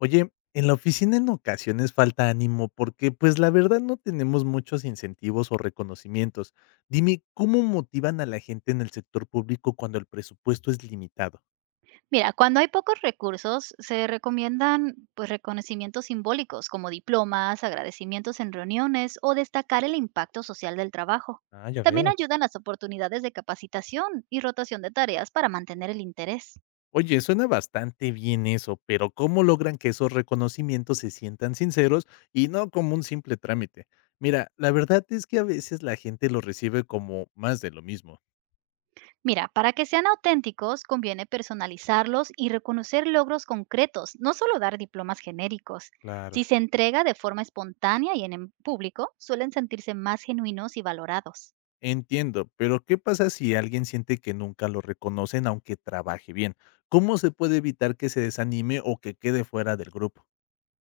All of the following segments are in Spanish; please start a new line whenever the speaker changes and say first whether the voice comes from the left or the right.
left: Oye, en la oficina en ocasiones falta ánimo porque pues la verdad no tenemos muchos incentivos o reconocimientos. Dime, ¿cómo motivan a la gente en el sector público cuando el presupuesto es limitado?
right: Mira, cuando hay pocos recursos, se recomiendan reconocimientos simbólicos como diplomas, agradecimientos en reuniones o destacar el impacto social del trabajo.
left: Ah, ya
right: También
left: veo.
right: ayudan las oportunidades de capacitación y rotación de tareas para mantener el interés.
left: Oye, suena bastante bien eso, pero ¿cómo logran que esos reconocimientos se sientan sinceros y no como un simple trámite? Mira, la verdad es que a veces la gente lo recibe como más de lo mismo.
right: Mira, para que sean auténticos, conviene personalizarlos y reconocer logros concretos, no solo dar diplomas genéricos. Si
left: Claro.
right: se entrega de forma espontánea y en público, suelen sentirse más genuinos y valorados.
left: Entiendo, pero ¿qué pasa si alguien siente que nunca lo reconocen aunque trabaje bien? ¿Cómo se puede evitar que se desanime o que quede fuera del grupo?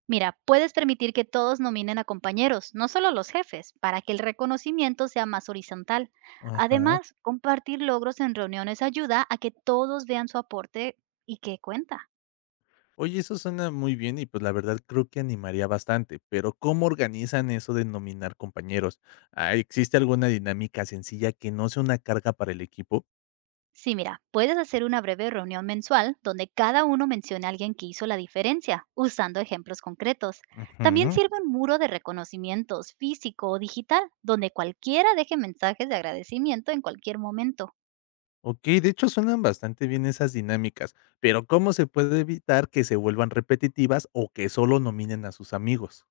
right: Mira, puedes permitir que todos nominen a compañeros, no solo los jefes, para que el reconocimiento sea más horizontal.
left: Ajá.
right: Además, compartir logros en reuniones ayuda a que todos vean su aporte y que cuenta.
left: Oye, eso suena muy bien y pues la verdad creo que animaría bastante, pero ¿cómo organizan eso de nominar compañeros? Ah, ¿existe alguna dinámica sencilla que no sea una carga para el equipo?
right: Sí, mira, puedes hacer una breve reunión mensual donde cada uno mencione a alguien que hizo la diferencia, usando ejemplos concretos. También
left: Ujú.
right: sirve un muro de reconocimientos físico o digital, donde cualquiera deje mensajes de agradecimiento en cualquier momento.
left: Ok, de hecho suenan bastante bien esas dinámicas, pero ¿cómo se puede evitar que se vuelvan repetitivas o que solo nominen a sus amigos?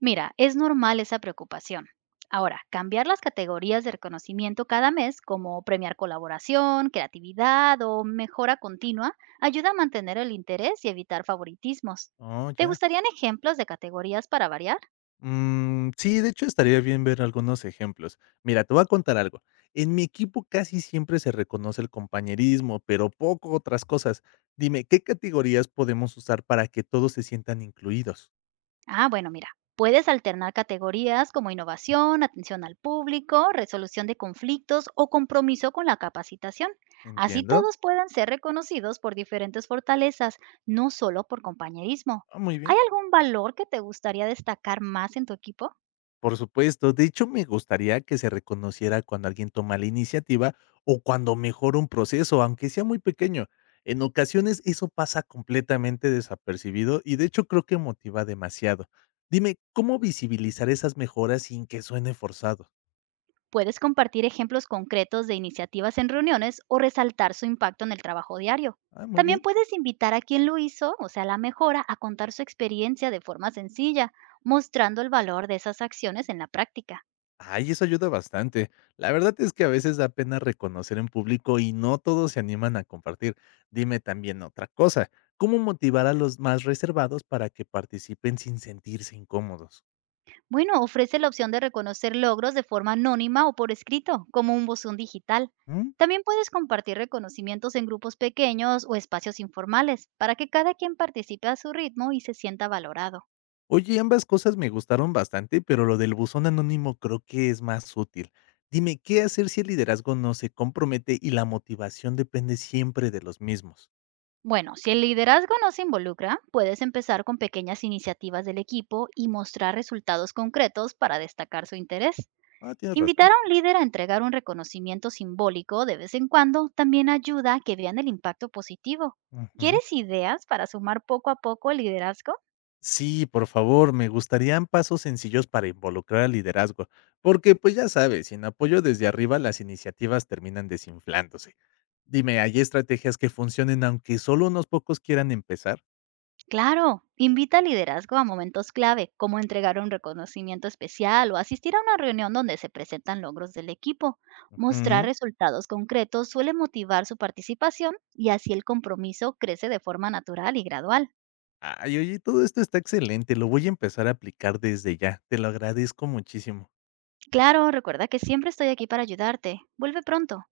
right: Mira, es normal esa preocupación. Ahora, cambiar las categorías de reconocimiento cada mes, como premiar colaboración, creatividad o mejora continua, ayuda a mantener el interés y evitar favoritismos.
left: Oh,
right: ¿Te
left: ya.
right: gustarían ejemplos de categorías para variar?
left: Sí, de hecho, estaría bien ver algunos ejemplos. Mira, te voy a contar algo. En mi equipo casi siempre se reconoce el compañerismo, pero poco otras cosas. Dime, ¿qué categorías podemos usar para que todos se sientan incluidos?
right: Ah, bueno, mira, puedes alternar categorías como innovación, atención al público, resolución de conflictos o compromiso con la capacitación. Así
left: Entiendo.
right: todos puedan ser reconocidos por diferentes fortalezas, no solo por compañerismo.
left: Ah, muy
right: ¿Hay
left: bien.
right: algún valor que te gustaría destacar más en tu equipo?
left: Por supuesto, de hecho me gustaría que se reconociera cuando alguien toma la iniciativa o cuando mejora un proceso, aunque sea muy pequeño. En ocasiones eso pasa completamente desapercibido y de hecho creo que motiva demasiado. Dime, ¿cómo visibilizar esas mejoras sin que suene forzado?
right: Puedes compartir ejemplos concretos de iniciativas en reuniones o resaltar su impacto en el trabajo diario.
left: Ah, muy
right: También
left: bien.
right: puedes invitar a quien lo hizo, o sea, la mejora, a contar su experiencia de forma sencilla, mostrando el valor de esas acciones en la práctica.
left: Ay, eso ayuda bastante. La verdad es que a veces da pena reconocer en público y no todos se animan a compartir. Dime también otra cosa. ¿Cómo motivar a los más reservados para que participen sin sentirse incómodos?
right: Bueno, ofrece la opción de reconocer logros de forma anónima o por escrito, como un buzón digital.
left: Mm.
right: También puedes compartir reconocimientos en grupos pequeños o espacios informales, para que cada quien participe a su ritmo y se sienta valorado.
left: Oye, ambas cosas me gustaron bastante, pero lo del buzón anónimo creo que es más útil. Dime, ¿qué hacer si el liderazgo no se compromete y la motivación depende siempre de los mismos?
right: Bueno, si el liderazgo no se involucra, puedes empezar con pequeñas iniciativas del equipo y mostrar resultados concretos para destacar su interés.
left: Ah, tienes razón.
right: Invitar a un líder a entregar un reconocimiento simbólico de vez en cuando también ayuda a que vean el impacto positivo.
left: Ujú.
right: ¿Quieres ideas para sumar poco a poco el liderazgo?
left: Sí, por favor, me gustarían pasos sencillos para involucrar al liderazgo, porque pues ya sabes, sin apoyo desde arriba las iniciativas terminan desinflándose. Dime, ¿hay estrategias que funcionen aunque solo unos pocos quieran empezar?
right: Claro, invita al liderazgo a momentos clave, como entregar un reconocimiento especial o asistir a una reunión donde se presentan logros del equipo. Mostrar
left: Ujú.
right: resultados concretos suele motivar su participación y así el compromiso crece de forma natural y gradual.
left: Ay, oye, todo esto está excelente, lo voy a empezar a aplicar desde ya, te lo agradezco muchísimo.
right: Claro, recuerda que siempre estoy aquí para ayudarte. Vuelve pronto.